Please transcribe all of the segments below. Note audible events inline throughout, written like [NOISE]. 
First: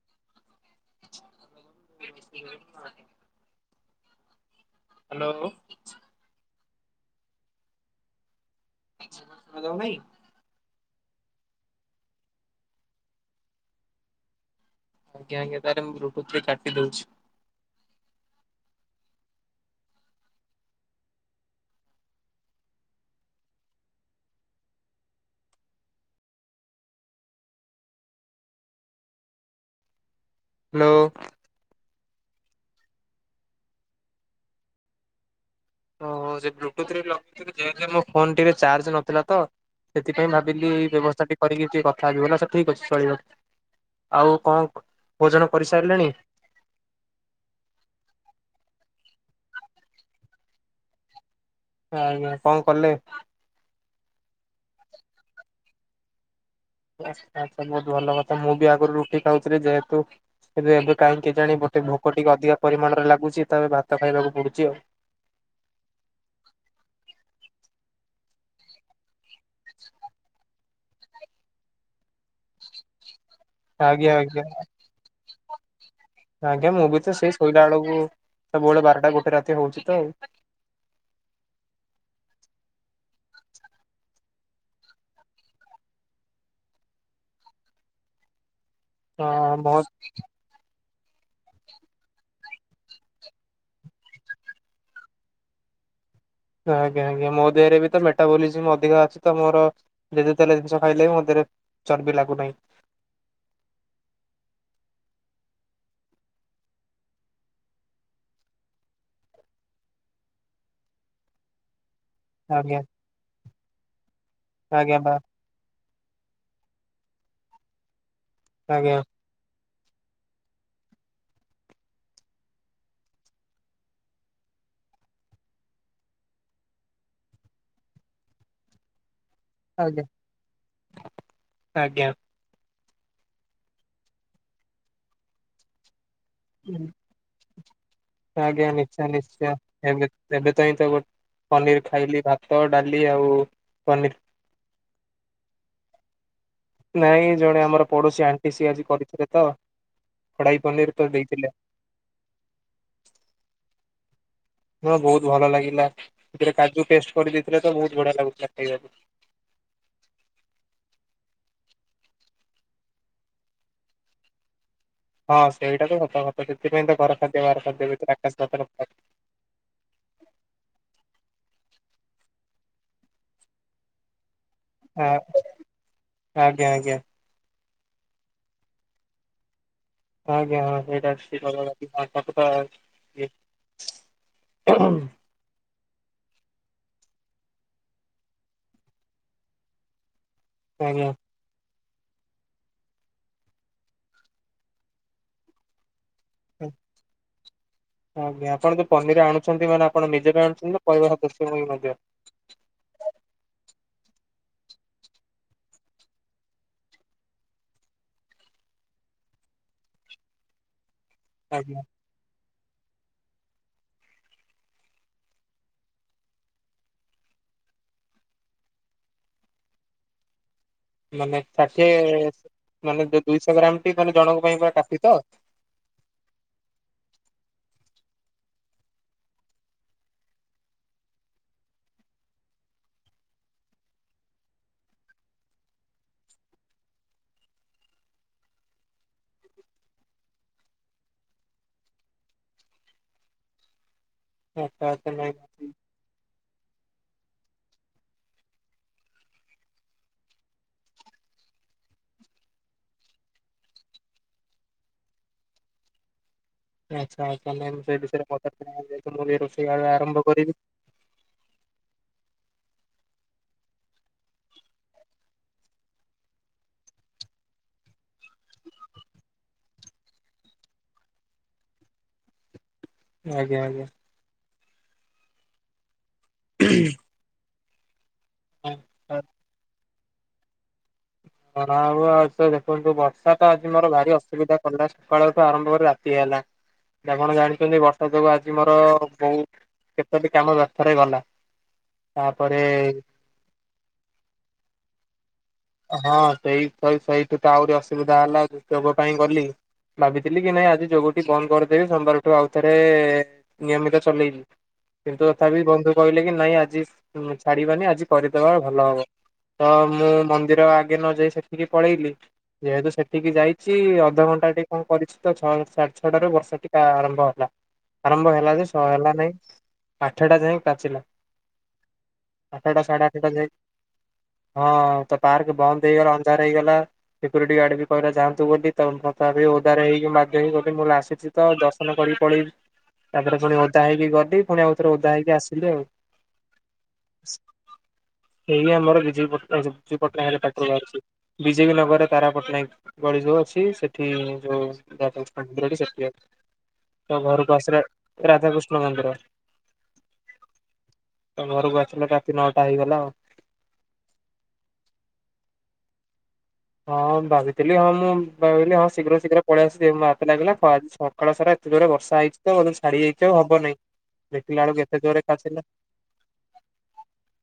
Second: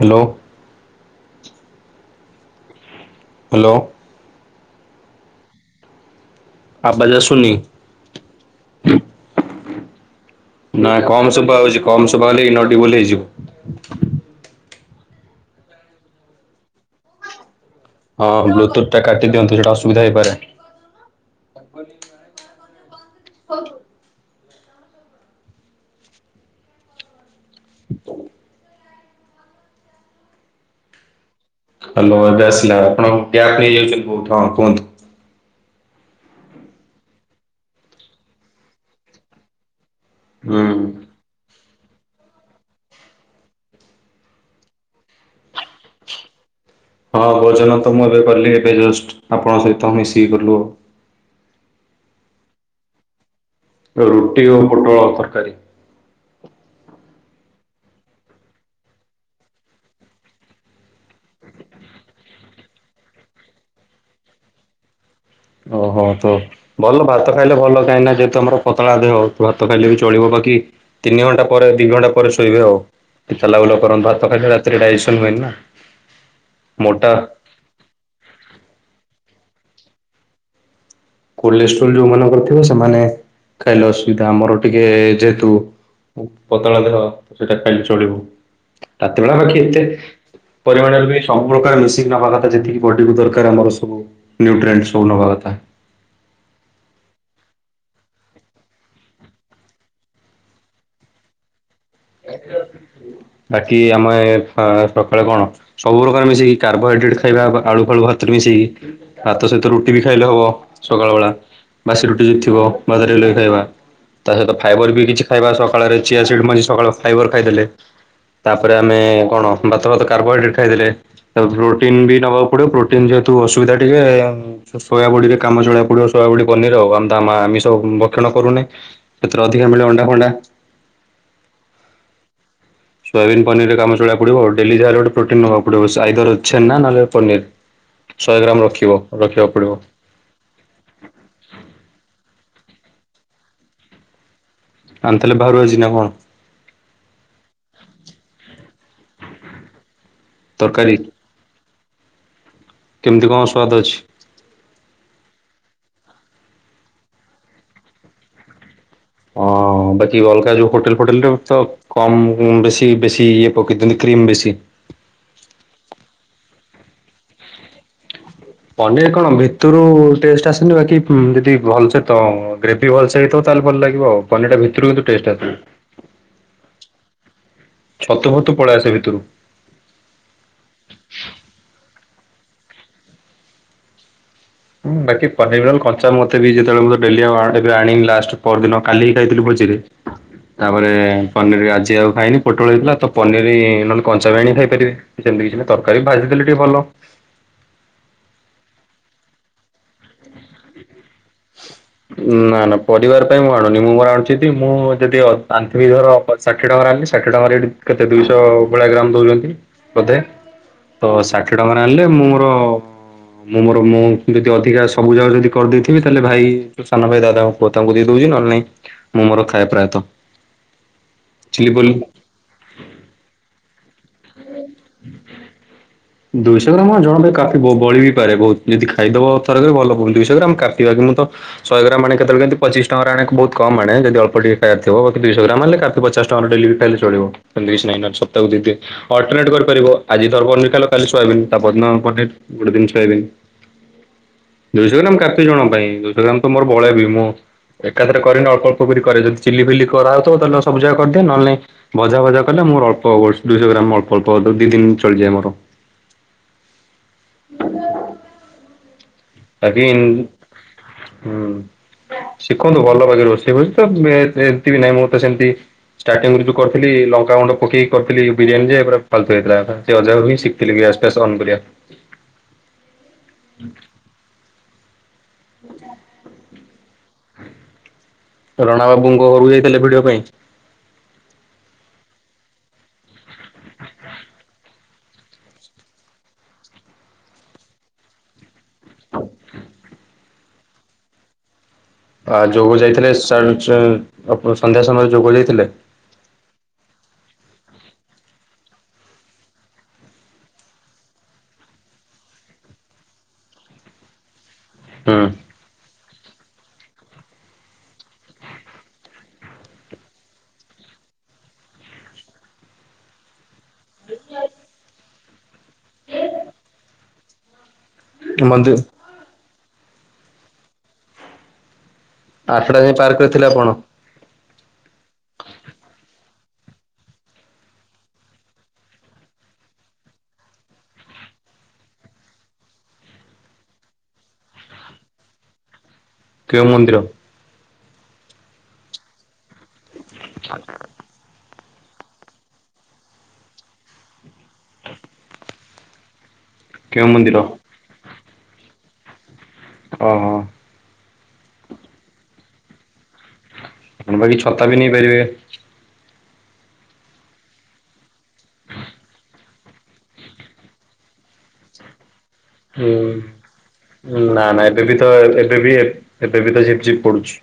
Hello. [UNINTELLIGIBLE] Hello. Hello. ଆବାଜ୍ ଆସୁନି। ଶୁଣାଯାଉ ନାହିଁ? ନା କମ୍ ଶୁଭା ହୋଉଚି କମ ଶୁଭାଗଲେ ଇନ୍ଅଡିବୁଲ ହେଇଯିବ। ଆଜ୍ଞା ଆଜ୍ଞା ତାରେ ମୁଁ ବ୍ଲୁଟୁଥରେ କାଟି ଦୋଉଛି। ହଁ ବ୍ଲୁଟୁଥଟା କାଟିି ଦିଆନ୍ତୁ ସେଟା ଅସୁବିଧା ହେଇପାରେ। ତା ଗଲି ନାହିଁ। ହାଲୋ। ହାଲୋ ଏବେ ଆସିଲା ଆପଣଙ୍କର ପ୍ୟାକ ହେଇଯାଉଚି ବୋହୁତ ହଁ କୁହନ୍ତୁ। ଓହୋ ସେ ବ୍ଲୁଟୁଥରେ ଲଗେଇଥିଲି ଯେହେତୁ ଏ ମୋ ଫୋନ ଟିକେ ଚାର୍ଜ ନଥିଲା ତ। ସେଥିପାଇଁ ହୁଁ ଭାବିଲି ଏଇ ବ୍ୟବସ୍ତାଟି କରିକି ଟିକେ କଥା ହେବି ବୋଲି ସେ ଠିକ ଅଛି ଚଳିବ ଆଉ କଣ ଭୋଜନ କରିସାରିଲେଣି? ହଁ ଭୋଜନ ତ ମୁଁ ଏବେ କଲି ଏବେ ଜଷ୍ଟ୍ ଆପଣଙ୍କ ସହିତ ମିଶିକି କଲୁ ଆଉ। ଆଜ୍ଞା କଣ କଲେ? ରୁଟି ଓ ପୋଟଳ ତରକାରୀ। ଆଛ ଆଛା ବୋହୁତ ଭଲ କଥା ମୁଁ ବି ଆଗରୁ ରୁଟି ଖାଉଥିଲି ଯେହେତୁ ଏବେ ଏବେ କାହିଁକି କେଜାଣି ଗୋଟେ ଭୋକ ଟିକେ ଅଧିକା ପରିମାଣରେ ଲାଗୁଚି ତ ଏବେ ଭାତ ଖାଇବାକୁ ପଡୁଚି ଆଉ। ଓହୋ ତ ଭଲ ଭାତ ଖାଇଲେ ଭଲ କାହିଁକିନା ଯେହେତୁ ତମର ପତଳା ଦେହ। ଭାତ ଖାଇଲେ ବି ଚଳିବ ବାକି ତିନିଘଣ୍ଟା ପରେ ଦିଘଣ୍ଟା ପରେ ଶୋଇବେ ଆଉ। ଏ ଚଲାବୁଲା କରନ୍ ଆଜ୍ଞା ଭାତ ଆଜ୍ଞା ଖାଇଲେ ରାତିରେ ଡାଇଜେସନ୍ ହୁଏନି ନା। ଆଜ୍ଞା ମୁଁ ବି ତ ମୋଟା ସେଇ ଶୋଇଲା ବେଳକୁ ସବୁବେଳେ ବାରଟା ଗୋଟେ ରାତି ହୋଉଚି ତ ଆଉ। କୋଲେଷ୍ଟ୍ରୋଲ ଯୋଉମାନଙ୍କର ଥିବ ସେମାନେ ଖାଇଲେ ଅସୁବିଧା ଆମର ଟିକେ ଯେହେତୁ ଓ ପତଳା ଦେହ ସେଇଟା ଖାଇଲେ ଚଳିବୁ ରାତି ବେଳା ହଁ ବାକି ମୋ ଏତେ ପରିମାଣରେ ବି ସବୁପ୍ରକାର ମିଶିକି ନବା କଥା ଯେତିକି ବଡିକୁ ଦରକାର ଆମର ସବୁ। ନ୍ୟୁଟ୍ରେଣ୍ଟ ସବୁ ନବାକଥା। ଆଜ୍ଞା ଆଜ୍ଞା ମୋ ଦେହରେ ବି ତ ମେଟାବୋଲିଜିମ୍ ଅଧିକା ଅଛି ତ ମୋର ଯେତେ ତେଲ ଜିନିଷ ଖାଇଲେ ବି ମୋ ଦେହରେ ଚର୍ବି ଲାଗୁନାହିଁ। ବାକି ଆମେ ଏ ଫ ସଖାଳେ କଣ? ସବୁ ପ୍ରକାର ମିଶେଇକି କାର୍ବୋହାଇଡ୍ରେଟ୍ ଖାଇବା ବା ଆଳୁଫାଳୁ ଭାତରେ ମିଶେଇକି। ଭାତ ସହିତ ରୁଟି ବି ଖାଇଲେ ହବ ସକାଳ ବେଳା। ବାସି ରୁଟି ଯଦି ଥିବ ଆଜ୍ଞା ଭାତରେ ହେଲେ ବି ଖାଇବା ତା ସହିତ ଫାଇବର ଆଜ୍ଞା ବି ବା କିଛି ଖାଇବା ସଖାଳରେ ଚିଆସିଡ୍ ମଞ୍ଜି ସକାଳ ଫାଇବର୍ ଖାଇଦେଲେ ତାପରେ ଆଜ୍ଞା ଆମେ କଣ ଭାତଫାତ କାର୍ବୋହାଇଡ୍ରେଟ୍ ଖାଇଦେଲେ ତାକୁ ପ୍ରୋଟିନ୍ ବି ନବାକୁ ପଡିବ ପ୍ରୋଟିନ୍ ଯେହେତୁ ଅସୁବିଧା ଟିକେ ଯୋଉ ଶୋୟାବଡିରେ କାମ ଚଳେଆକୁ ପଡିବ ସୋୟବଡି ପନିର ଆଉ ଆମ୍ ତ ଆମ ଆମିଷ ଭକ୍ଷଣ କରୁନେ। ସେଥିରେ ଅଧିକା ମିଳେ ଆଜ୍ଞା ଅଣ୍ଡା ଫଣ୍ଡା। ଆଜ୍ଞା ସୋୟବନ୍ ପନିରରେ କାମ ଚଳକୁ ପଡିବଉ ଡଲି ଯାହାଲେ ଗୋଟ ପ୍ରୋନ୍ ନବାକୁ ପଡିବ ସାଇଦର ଅଛେ ନା ନହଲେ ପନିର୍ ଶହେ ଆଜ୍ଞା ଗ୍ରାମ ରଖିବ ନିଶ୍ଚୟ ନିଶ୍ଚୟ ରଖିବାକୁ ପଡ଼ିବ ଏବେ ଏବେ ତାଇଁ ତ ଗୋଟେ ପନିର ଖାଇଲି ଭାତ ଡାଲି ଆଉ ପନିର ଆ ତାହେ ବାହାରୁ ଆଜିଛି ନା କଣ ନାଇଁ ଜଣେ ଆମର ପଡୋଶୀ ଆଣ୍ଟି ସିଏ ଆଜି କରିଥିଲେ ତ ଖଡ଼ ପନିର ତରକାରୀ? ତ ଦେଇଥିଲେ କେମିତି କଣ ସ୍ୱାଦ ଅଛି ହଁ ବହୁତ ଭଲ ଲାଗିଲା ସେଥିରେ କାଜୁ ପେଷ୍ଟ କରିଦେଇଥିଲେ ତ ବହୁତ ବଢିଆ ଲାଗୁଥିଲା ଖାଇବାକୁ ଅ ବାଚିୱଲକାା ଯେଉ ହଟଲ ଫୋଟଲରେ କମ୍ ବେଶୀ ବେଶୀ ଇଏ ପକେଇଥାନ୍ତି କ୍ରିମ ବେଶୀ ହଁ ସେଇଟା ତ କଥା କଥା ସେଥିପାଇଁ ତ ଘର ଖାଦ୍ୟ ବାହାର ଖାଦ୍ୟ ଭିତରେ ଆକାଶ ପାତାଳ ଫରକ। ପନିର କଣ ଭିତ ଭିତରୁ ଟେଷ୍ଟ ଆସନି ବାକି ଯଦି ଭଲସେ ତ ଗ୍ରେଭି ଭଲସେ ହେଇଥିବ ତାହେଲେ ଭଲ ଲାଗିବ ଆଉ ପନିରଟା ଭିତ କିନ୍ତୁ ଆ ଆଜ୍ଞା ଆଜ୍ଞା ଛତୁ ଫତୁ ପଳେଇ ଆସେ ଭିତରୁ ଆଜ୍ଞା ହଁ ସେଇଟା ହୁଁ ବାକି କ କଚା ମତେ ବି ଯେତେବେଳେ ମୁଁ ଡେଲି ଏବେ ଆଣିନି ଲାଷ୍ଟ ପର ଦିନ କାଲିି ଖାଇଥିଲୁ ପଝିରେ ହ ତାପରେ ପନିର ଆଜି ଆଉ ଖାଇନି ପୋଟଳ ହେଇଥିଲା ତ ପନିର ନହେଲେ କଞ୍ଚାବାଣି ଖାଇପାରିବେ ସେମିତି କିଛି ନା ତରକାରୀ ବି ଭାଜି ଦେଲେ ଟିକେ ଭଲ ଆଜ୍ଞା ଆପଣ ଯୋଉ ପନିର ଆଣୁଛନ୍ତି ମାନେ ଆପଣ ନିଜେ ଆଣୁଛନ୍ତି ନା ପରହିବା ସଦସ୍ୟଙ୍କୁ ବି ମଧ୍ୟ ନା ନା ପରିବାର ପାଇଁ ମୁଁ ଆଣୁନି ମୁଁ ମୋର ଆଣୁଛି ମୁଁ ଯଦି ଆନ୍ତିିବି ଧର ଷାଠିଏ ଟଙ୍କାରେଲି ଷାଠି ଟଙ୍କାରେ ଏଠି କେତେ ଦୁଇଶହ ଭେଳି ଗ୍ରାମ ଦେଉଛନ୍ତି ବୋଧେ ତ ଷାଠିଏ ଟଙ୍କାରେ ଆଜ୍ଞା ଆଣିଲେ ମୁଁ ମୋର ମୁଁ ମୋର ମୁଁ ଯଦି ଟିକା ସବୁ ଯାଗା ଯଦି କରିଦେଇଥିବି ତାହେଲେ ଭାଇ ସାନ ଭାଇ ଦା ପୁଅ ତାଙ୍କୁ ଦେଇ ଦଉଛି ନହେଲେ ନାଇଁ ମୁଁ ମୋର ଖାଏ ପ୍ରାୟତଃ ମାନେ ଚିଲି ଷାଠିଏ ପଲି ମାନେ ଯ ଦୁଇଶହ ଗ୍ରାମଟି ମାନେ ଜଣଙ୍କ ପାଇଁ ପୁରରା କାଶ ତ ଦୁଇଶହ ଗ୍ରାମ ହଁ ଜଣେ କାଫି ବ ବଳି ବି ପାରେ ବହୁତ ଯଦି ଖାଇଦବ ଥରକରେ ଭଲ ଦୁଇଶହ ଗ୍ରାମ କାଟିବା କୁ ମୁଁ ତ ଶହେ ଗ୍ରାମ ଆଣେ କେତେବେଳେ କେମିତି ପଚିଶ ଟଙ୍କାରେ ଆଣେ ବହୁତ କମ ଆଣେ ଯଦି ଅଳପ ଟିକେ ଖାଇବାର ଥିବ ଦୁଇଶହ ଗ୍ରାମ ହେଲେ କାଫି ପଚଶ ଟଙ୍କାରେ ଡେଲିବି ଖାଇଲେ ଚଳିବ ସେନ୍ତି କିଛି ନାଇ ନହେଲେ ସପ୍ତାକୁ ଦିଦି ଅଲ୍ଟର୍ନେଟ କରି କରିବ ଆଜି ଧର ପନିର ଖାଇଲ କାଲି ସୋୟାବିନ୍ ତା ପରଦିନ ପନିର ଗୋଟେ ଦିନ ସୋୟାବିନ୍। ଆଚ୍ଛା ଦୁଇଶହ ଆଚ୍ଛା ଗ୍ରାମ ନାଇଁ କାଫି ଜଣଙ୍କ ପାଇଁ ଦୁଇଶହ ଗ୍ରାମ ତ ମୋର ବଳେବି ମୁଁ ଏକାଥରେ କରେନି ଅଳ୍ପ ଅଳ୍ପ କରି କରେ ଜଦି ଚିଲି ଫିଲି କରାହଉଥବ ତାହଲେ ସବୁ ଜାକ କରିଦିଏ ନହେଲେ ନାଇଁ ଭଜା ଭଜା କଲେ ମୋର ଅଳ୍ପ ଦୁଇଶହ ଗ୍ରାମ ଅଳ୍ପ ଅଳ୍ପ ଦି ଦିନ ଚଳିଯାଏ ମୋର। ଆଚ୍ଛା ତାହେଲେ ଏମିତି ବିଷୟରେ [UNINTELLIGIBLE] ମୁଁ ରୋଷେଇ ବାକି ଆଉ ଆରମ୍ଭ କରିବି। ହୁଁ। ଶିଖନ୍ତୁ ଭଲ ଭାଗି ରୋଷେଇ ବୋଲି ତ ଏମିତି ବି ନାହିଁ ମୁଁ ତ ସେମତି ଷ୍ଟାର୍ଟିଂରୁ ଯୋଉ କରିଥିଲି ଲଙ୍କା ଗୁଣ୍ଡ ପକେଇକି କରିଥିଲି ବିରିୟାନୀ ଯେ ଫାତୁ ହେଇଥିଲା ଅଜା ହଁ ଶିଖଥିଲି ଗ୍ୟାସ୍ ଫେସ୍ ଅନ୍କରିବା ଆଜ୍ଞା ଆଜ୍ଞା [INAUDIBLE] ହୁଁ ରଣା ବାବୁଙ୍କ ଘରୁ ଯାଇଥିଲେ ଭିଡିଓ ପାଇଁ ହଁ ଆଉ ଦେଖନ୍ତୁ ବର୍ଷା ତ ଆଜି ମୋର ଭାରି ଅସୁବିଧା କଲା ସକାଳଠୁ ଆରମ୍ଭ କରି ରାତି ହେଲା ସିଏ କନ ଜାଣିଛନ୍ତି ବର୍ଷା ସେଯୋଗୁ ଆଜି ମୋର ବହୁତ କେତେ ବି କାମ ବ୍ୟଥରେ ଗଲା ଆ ତାପରେ ଯୋଗ ଯାଇଥିଲେ ସନ୍ଧ୍ୟା ସମୟରେ ଯୋଗ ଯାଇଥିଲେ ହଁ ସେଇ ସେଇଠୁ ତ ଆହୁରି ଅସୁବିଧା ହେଲା ଯୋଗ ପାଇଁ ଗଲି ଭାବିଥିଲି କି ନାଇଁ ଆଜି ଯୋଗଟି ବନ୍ଦ କରିଦେବି ସୋମବାରଠୁ ଆଉଥରେ ନିୟମିତ ଚଲେଇବି ହୁଁ କିନ୍ତୁ ତଥାପି ବନ୍ଧ କହିଲେ କି ନାଇଁ ଆଜି ଛାଡିବାନି ଆଜି କରିଦବା ଭଲ ହବ ତ ମୁଁ ମନ୍ଦିର ଆଗେ ନ ଯାଇ ସେଠିକି ପଳେଇଲି ଯେହେତୁ ସେଠିକି ଯାଇଛି ଅଧଘଣ୍ଟା ଟିକେ କଣ କରିଛି ଛଅ ସାଡେ ଛଅଟାରୁ ବର୍ଷ ଟିକା ଆରମ୍ଭ ହେଲା ଆରମ୍ଭ ହେଲା ଯେ ମନ୍ଦିର ସ ହେଲା ନାଇଁ ଆଠଟା ଯାଇଏ କାଚିଲା। ଆଠଟା ଯାଏ ପାର୍କ ରେ ଥିଲା ଆପଣ। ହଁ ତ ପାର୍କ ବନ୍ଦ ହେଇଗଲା ଅନ୍ଧାର ହେଇଗଲା। ସିକ୍ୟୁରିଟି ଗାର୍ଡ ବି କହିଲା ଯାନ୍ତୁ ବୋଲି ତ ତଥାବି ଓଦାରେ ହେଇକି ମାଡିହାଇଗଲି ମୁଁ ଆସିଛି ତ ଦର୍ଶନ କରିକି ପଳେଇବି ତାପରେ ପୁଣି ଓଦା ହେଇକି ଗଲି ପୁଣି ଆଉଥରେ ଓଦା ହେଇକି ଆସିଲି ଆଉ। କେଉଁ ମନ୍ଦିର? ଏଇ ଆମର ବିଜଟ ବିଜୁ ପଟ୍ଟନାୟକ ହେଲେ ପାଟ୍ର ବାହାରୁ ଅଛି। ବିଜେପି ନଗରରେ ତାରା ପଟ୍ଟନାୟକ। ଗଳି ଯୋଉ ଅଛି ସେଠି ଯୋଉ କେଉଁ ତ ମନ୍ଦିର ଘରକୁ ଆସିଲେ ରାଧାକୃଷ୍ଣ ମନ୍ଦିର। ଓହୋ। ତ ଘରକୁ ଆସିଲେ ରାତି ନଅଟା ହେଇଗଲା ଆଉ। ଆପଣ ବାକି ଛତା ବି ନେଇପାରିବେ। ହଁ ଭାବିଥିଲି ହଁ ମୁଁ ଭାବିଲି ହଁ ଶୀଘ୍ର ଶୀଘ୍ର ପଳେଇ ଆ ସିବି ବାତି ଲାଗିଲା ଛଅ ସକାଳ ସାରା ଏତେଜୋର ବର୍ଷା ହେଇଛି ତ ହୁଁ ଛାଡିଯାଇଛି ଆଉ ହବନହିଁ ନା ନା ଦେଖିଲା ଏବେ ବେଳକୁ ବି ଏତେ ତ ଜୋରେ ଏବେ କାଚିଲା। ବି ଏବେ ବି ତ ଝିପ୍ ଝିପ୍ ପଡୁଛି।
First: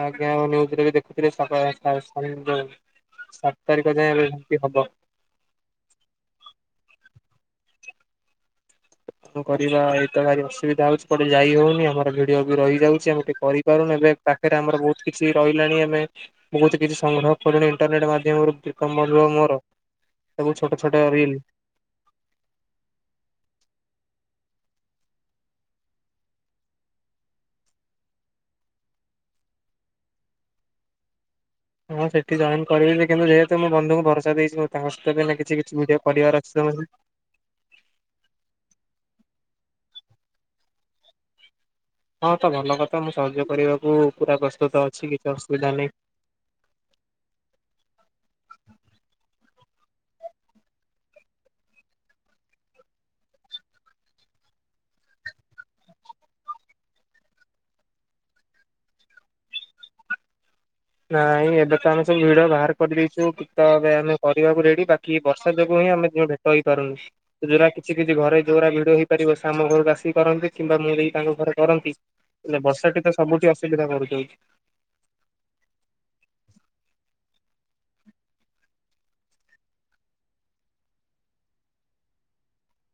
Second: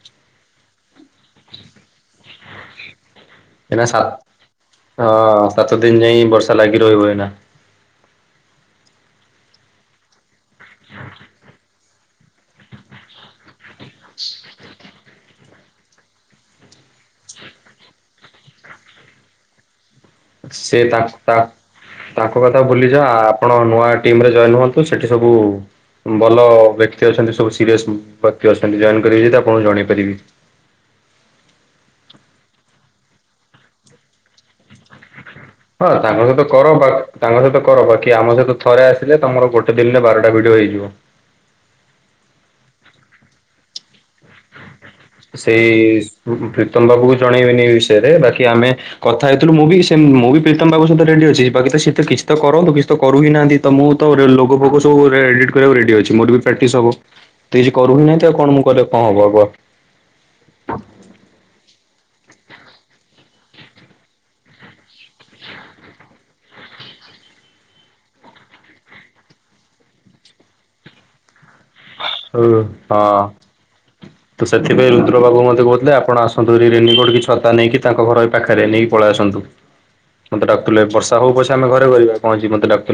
ଆଜ୍ଞା ଆଉନ୍ୟୁଜ ରେ ବି ଦେ ସେଥିରେ ସଫାଲେଖା ହେଇଚି ସାତ ଏଇନା ତାରିଖ ସାତ ଯାଏଁ ଏ ଏମିତି ହବ। ହଁ ସାତ ଦିନ ଯାଇଁ ବର୍ଷା ଲାଗି ରହିବ ଏଇନା। କଣ କରିବା ଏଇତ ଭାରି ଅସୁବିଧା ହଉଛି କୁଆଡେ ଯାଇ ହଉନି ଆମର ଭିଡିଓ ବି ରହିଯାଉଛି ଆମେ ଟିକେ କରି ପାରୁନ ଏବେ ପାଖରେ ଆମର ବହୁତ କିଛି ରହିଲାଣି ଆମେ ବହୁତ କିଛି ସଂଗ୍ରହ କଲୁଣି ଇଣ୍ଟରନେଟ ମାଧ୍ୟମରୁ ଦ କମରୁ ମୋର। ସବୁ ଛୋଟ ସେ ଛୋଟ ତା ରିଲ ତା ତାଙ୍କ କଥା ଭୁଲିଯାଉ ଆପଣ ନୂଆ ଟିମରେ ଜଏନ ହୁଅନ୍ତୁ ସେଠି ସବୁ ଭଲ ବ୍ୟକ୍ତି ଅଛନ୍ତି ସବୁ ସିରିୟସ ବ୍ୟକ୍ତି ଅଛନ୍ତି ଜଏନ୍ କରିବେ ଯଦି ଆପଣଙ୍କୁ ଜଣେଇ ପାରିବି। ହଁ ସେଠି ଜଏନ୍ କରିବି ଯେ କିନ୍ତୁ ଯେହେତୁ ମୁଁ ବନ୍ଧୁଙ୍କୁ ଭରସା ଦେଇଛି ମୁଁ ତାଙ୍କ ସହିତ ଏବେ ଏନା ବି କିଛି ହଁ ଭିଡିଓ ତାଙ୍କ କରିବାର ସହିତ ଅଛି ତ କର ବା ତାଙ୍କ ସହିତ କର ବାକି ଆମ ସହିତ ଥରେ ଆସିଲେ ତମର ଗୋଟେ ଦିନରେ ବାରଟା ଭିଡିଓ ହେଇଯିବ। ହଁ ତ ଭଲ କଥା ମୁଁ ସହଜ କରିବାକୁ ପୁରା ପ୍ରସ୍ତୁତ ଅ ସେଇ ପ୍ରୀତମ ବାବୁ କୁ ଜଣେଇବେନି ଏଇ ବିଷୟରେ ବାକି ଆମେ କଥା ହେଇଥିଲୁ ମୁଁ ବି ସେ ମୁଁ ବି ପ୍ରୀତମ ବାବୁ ସହିତ ରେଡି ଅଛି ବାକି ସେ ତ କିଛି ତ କରନ୍ତୁ କିଛି ତ କରୁ ହି ନାହାନ୍ତି। ତ ମୁଁ ତ ଲୋଗ ଫୋଗ ସବୁ ରେ ଏଡିଟ୍ କରିବାକୁ ରେଡି ଅଛି ମୋର ବି ପ୍ରାକ୍ଟିସ୍ ହବ। ତ କିଛି କରୁ ହିଁ ନାହାନ୍ତି ତ ଆଉ ମୁଁ କଣ ମୁଁ କଲେ କଣ ହବ ଆଗୁଆ। [INAUDIBLE] ନାଇଁ ଏବେ ତ ଆମେ ସବୁ ଭିଡ ବାହାର କରିଦେଇଛୁ ତ ଏବେ ଆମେ କରିବାକୁ ରେଡି ବାକି ବର୍ଷା ଯୋଗୁଁ ହିଁ ଆମେ ଦିହେଁ ରହିପାରୁନି। ଯୋଉରା କିଛି କିଛି ଘରେ ଯୋଉରା ଭିଡଓ ହେଇପାରିବ ସେ ଆମ ଘରକୁ ଆସି କରନ୍ତି କିମ୍ବା ମୁଁ ଯଇ ତାଙ୍କ ଘରେ କରନ୍ତି। ହେଲେ ହଁ। ବର୍ଷା ଟି ତ ସବୁଠି ଅସୁବିଧା କରୁଛି। ଏଥିପାଇ ରୁଦ୍ର ବାବୁ ମୋତେ କହୁଥିଲେ ଆପଣ ଆସନ୍ତୁ ଏ ରେନିକୋଟ କି ଛତା ନେଇକି ତାଙ୍କ ଘର ଏଇ ପାଖରେ ନେଇକି ପଳେଇ ଆସନ୍ତୁ। ମତେ ଡାକୁ ଥିଲେ ବର୍ଷା ହଉ ପଛେ ଆମେ ଘରେ ବଇବା କଣ ହେଇଛି ମତୋ ଡାକ୍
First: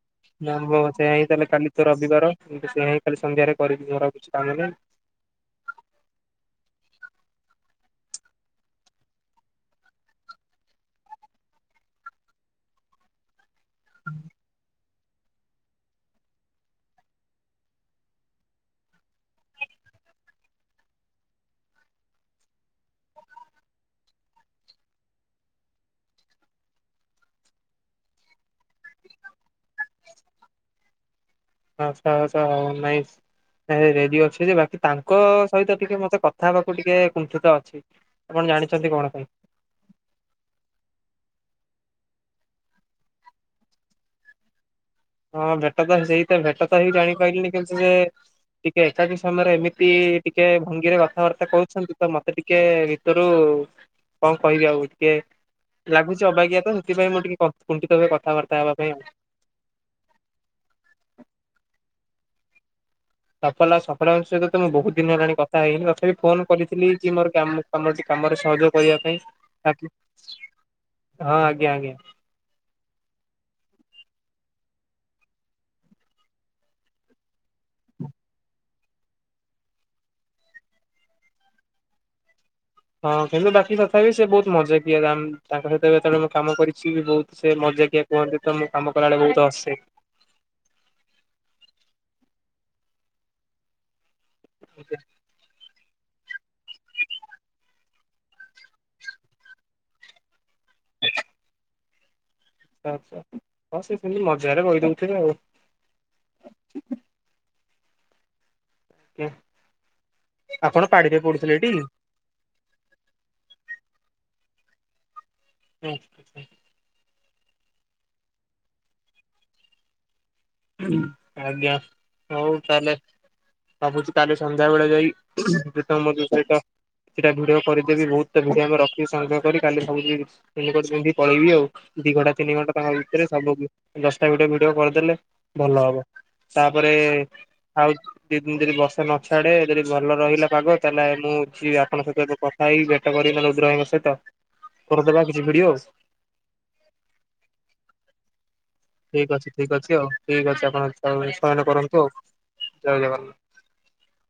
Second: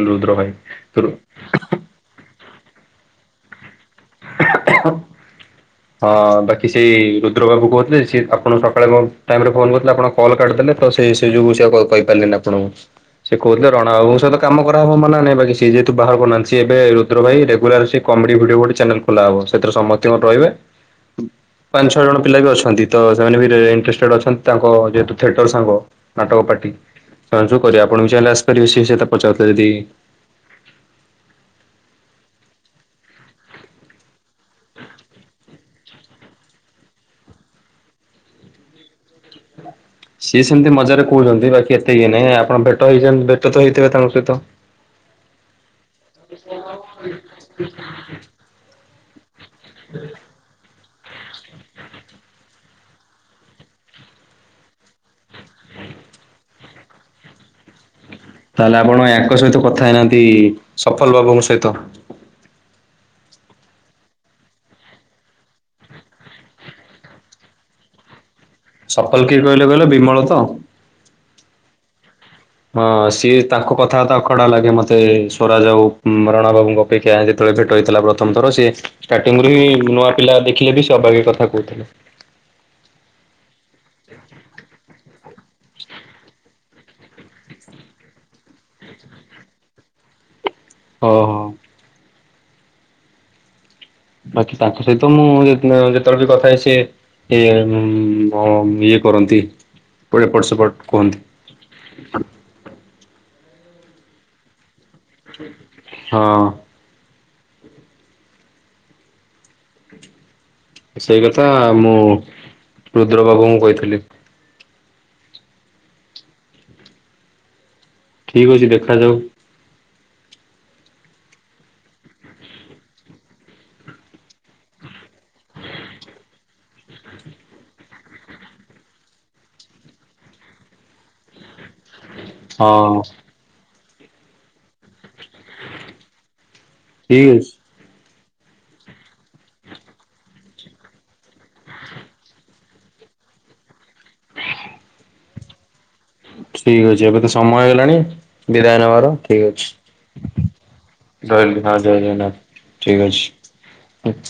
ନା ମୋ ଚେଇଁ ତାହେଲେ କାଲି ତ ରବିବାର କିନ୍ତୁ ସେୟା ହିଁ କାଲି ସଧ୍ୟାରେ କରିବି ମୋର ଆଉ କିଛି କାମ ନାହିଁ। [UNINTELLIGIBLE] ହଁ ବାକି ସେଇ ରୁଦ୍ର ବାବୁ କହୁଥିଲେ ସେ ଆପଣ ସକାଳେ କଣ ଟାଇମରେ ଫୋନ କରିଥିଲେ ଆପଣ କଲ୍ କାଟି ଦେଲେ ତ ସେ ଯୁ ସେ କହିପାରିଲି ଆପଣଙ୍କୁ ସେ କହୁଥିଲେ ରଣାବାବଙ୍କ ସହିତ କାମ କ ବା ହୋ ମନା ନାହିଁ ବାକି ସେ ଯେହେତୁ ବାହ ବନାନ୍ତି ସେ ଏବେ ରୁଦ୍ର ଭାଇ ରେଗୁଲାର ସେ କମେଡି ଭିଡିଉ ଗୋଟେ ଚ୍ୟାନେଲ ଖୋଲା ହବ। ସେଥିରେ ସମସ୍ଥିଙ୍କ ରହିବେ। ପାଞ୍ଚଛଅ ଜଣ ପିଲା ବି ଅଛନ୍ତି ତ ସେମାନେ ବି ରେ ଇଣ୍ଟେରେଷ୍ଟେଡ଼ ଅଛନ୍ତି ତାଙ୍କ ଯେହେତୁ ଥେଟର ସାଙ୍ଗ। ନାଟକ ପାଟି ସେମାନେ ସବୁ କରିବେ ଆପଣ ବି ଚାହିଁଲେ ଆସି ସେ ସେହି କଥା ପଚାରୁ ଥିଲେ ଯଦି [UNINTELLIGIBLE] ରେଡି ଅଛି ଯେ ବାକି ତାଙ୍କ ସହିତ ଟିକେ ମତେ କଥା ହେବାକୁ ଟିକେ କୁଣ୍ଠିତ ଅଛି। ଆପଣ ଜାଣିଛନ୍ତି କଣ ପାଇଁ। ସିଏ ସେମିତି ମଜାରେ କହୁଛନ୍ତି ବାକି ଏତେ ଇଏ ନାଇଁ ଆପଣ ଭେଟ ହେଇଛନ୍ତି ଭେଟ ତ ହେଇଥିବେ ତାଙ୍କ ସହିତ। ହଁ ଭେଟ ତ ସେଇତ ଭେଟ ତ ହେଇ ଜାଣିପାରିଲିନି କିନ୍ତୁ ଯେ ଟିକେ ଏକାକି ସମୟରେ ଏମିତି ଟିକେ ଭଙ୍ଗୀରେ କଥାବାର୍ତ୍ତା କରୁଛନ୍ତି। ତ ମତେ ଟିକେ ଭିତରୁ କଣ କହିବି ଆଉ ଟିକେ। ଲାଗୁଛି ଅବାଗିଆ ତ ସେଥିପାଇଁ ମୁଁ ଟିକେ କୁଣ୍ଠିତ ହୁଏ କଥାବାର୍ତ୍ତା ହେବା ପାଇଁ ଆଉ। ତାଙ୍କ ସହିତ କଥା ହେଇନାହାନ୍ତି ସଫଲ ବାବୁଙ୍କ ସହିତ। ସଫଲ ସଫଲବାବୁଙ୍କ ସହିତ ତ ମୁଁ ବହୁତ ଦିନ ହେଲାଣି କଥା ହେଇନି ତଥାପି ଫୋନ କରିଥିଲି କି ମୋର କାମ-କାମରେ ସହଯୋଗ କରିବା ପାଇଁ। ସଫଲ କିିଏ କହିଲେ କହିଲ ବିମଳ ତ। ହଁ ଆଜ୍ଞା ଆଜ୍ଞା। ହଁ ସିଏ ତାଙ୍କ କଥାବାର୍ତ୍ତା ଅଖାଡୁଆ ଲାଗେ ମତେ ସ୍ୱରାଜ ଆଉ ରଣା ବାବୁଙ୍କ ଅପେକ୍ଷା ଯେତେବେଳେ ଭେଟ ହେଇଥିଲା ପ୍ରଥମ ଥର ସେ ଷ୍ଟାର୍ଟିଂରୁୁ ହିଁ ନୂଆ ପିଲା ଦେଖିଲେ ବି ସେ ଅବାଗିଆ କଥା କହୁଥିଲେ। ହଁ କିନ୍ତୁ ବାକି ତଥାପି ସେ ବହୁତ ମଜାକିଆ ତାଙ୍କ ସହିତ ଯେତେବେଳେ ମୁଁ କାମ କରିଛି ବି ବହୁତ ସେ ମଜାକିଆ। କୁହନ୍ତି ତ ମୁଁ କାମ କଲାବେଳେ ବହୁତ ହସେ। ଓ ହଁ। ବାକି ତାଙ୍କ ଆଚ୍ଛା ସହିତ ମୁଁ ଯେତେବେଳେ ବି କଥା ହେଇଛି ସେ-ଇଏ-ହ-ଇଏ କରନ୍ତି। ପୋଡ଼ି ଏପଟ ସେପଟ କୁହନ୍ତି। ଆଛା ହଁ ସେ ସେମିତି ମଜାରେ କହିଦଉ ହଁ। କ [UNINTELLIGIBLE] ସେଇ କଥା ମୁଁ ରୁଦ୍ରବାବୁଙ୍କୁ କହିଥିଲି। [UNINTELLIGIBLE] ଠିକ୍ ଅଛି ଦେଖାଯାଉ। ଆଜ୍ଞା ହଉ ତାହଲେ। ଭାବୁଛି କାଲି ସନ୍ଧ୍ୟାବେଳେ ଯାଇ ତମ ସଇଟ। ସେଇଟା ଭିଡିଓ କରିଦେବି ବହୁତ ତ ଭିଡିଓ ଆମେ ରଖିଛୁ ସଂଗ୍ରହ କରି କାଲି ସବୁ ଯିବି ରେନକୋଟ ପିନ୍ଧି ପଳେଇି ଆଉ। ଦି ଘଣ୍ଟା ତିନି ହଁ ଘଣ୍ଟା ତାଙ୍କ ଭିତରେ ସବୁ ଦଶଟା ଗୋଟେ ଭିଡିଓ କରିଦେଲେ। ଭଲ ହବ। ତାପରେ ଠିକ ଅଛି। ଆଉ ଦିଇ ଦିନ ଯଦି ବସା ନ ଛାଡେ ଯଦି ଭଲ ରହିଲା ପାଗ ତାହେଲେ ମୁଁ ଯିବି ଆପଣଙ୍କ ସହିତ ଏବେ କ ଖାଇକ ଭେଟ କରିବି ମାନେ ରୁଦ୍ରଭାଇଙ୍କ ସହିତ କରିଦବା କିଛି ଭିଡିଓ ଆଉ। ଠିକ ଅଛି ଏବେ ତ ସମୟ ହେଲାଣି ବିଦାୟ ନେବାର ଅଛି ଠିକ ଆଉ ଠିକ ଅଛି। ଅଛି ଆପଣ ରହିଲି ଚୟନ ହଉ କରନ୍ତୁ ଜୟ ଆଉ ଜଗନ୍ନାଥ, ଜୟ ଠିକ ଜଗନ୍ନାଥ। ଅଛି।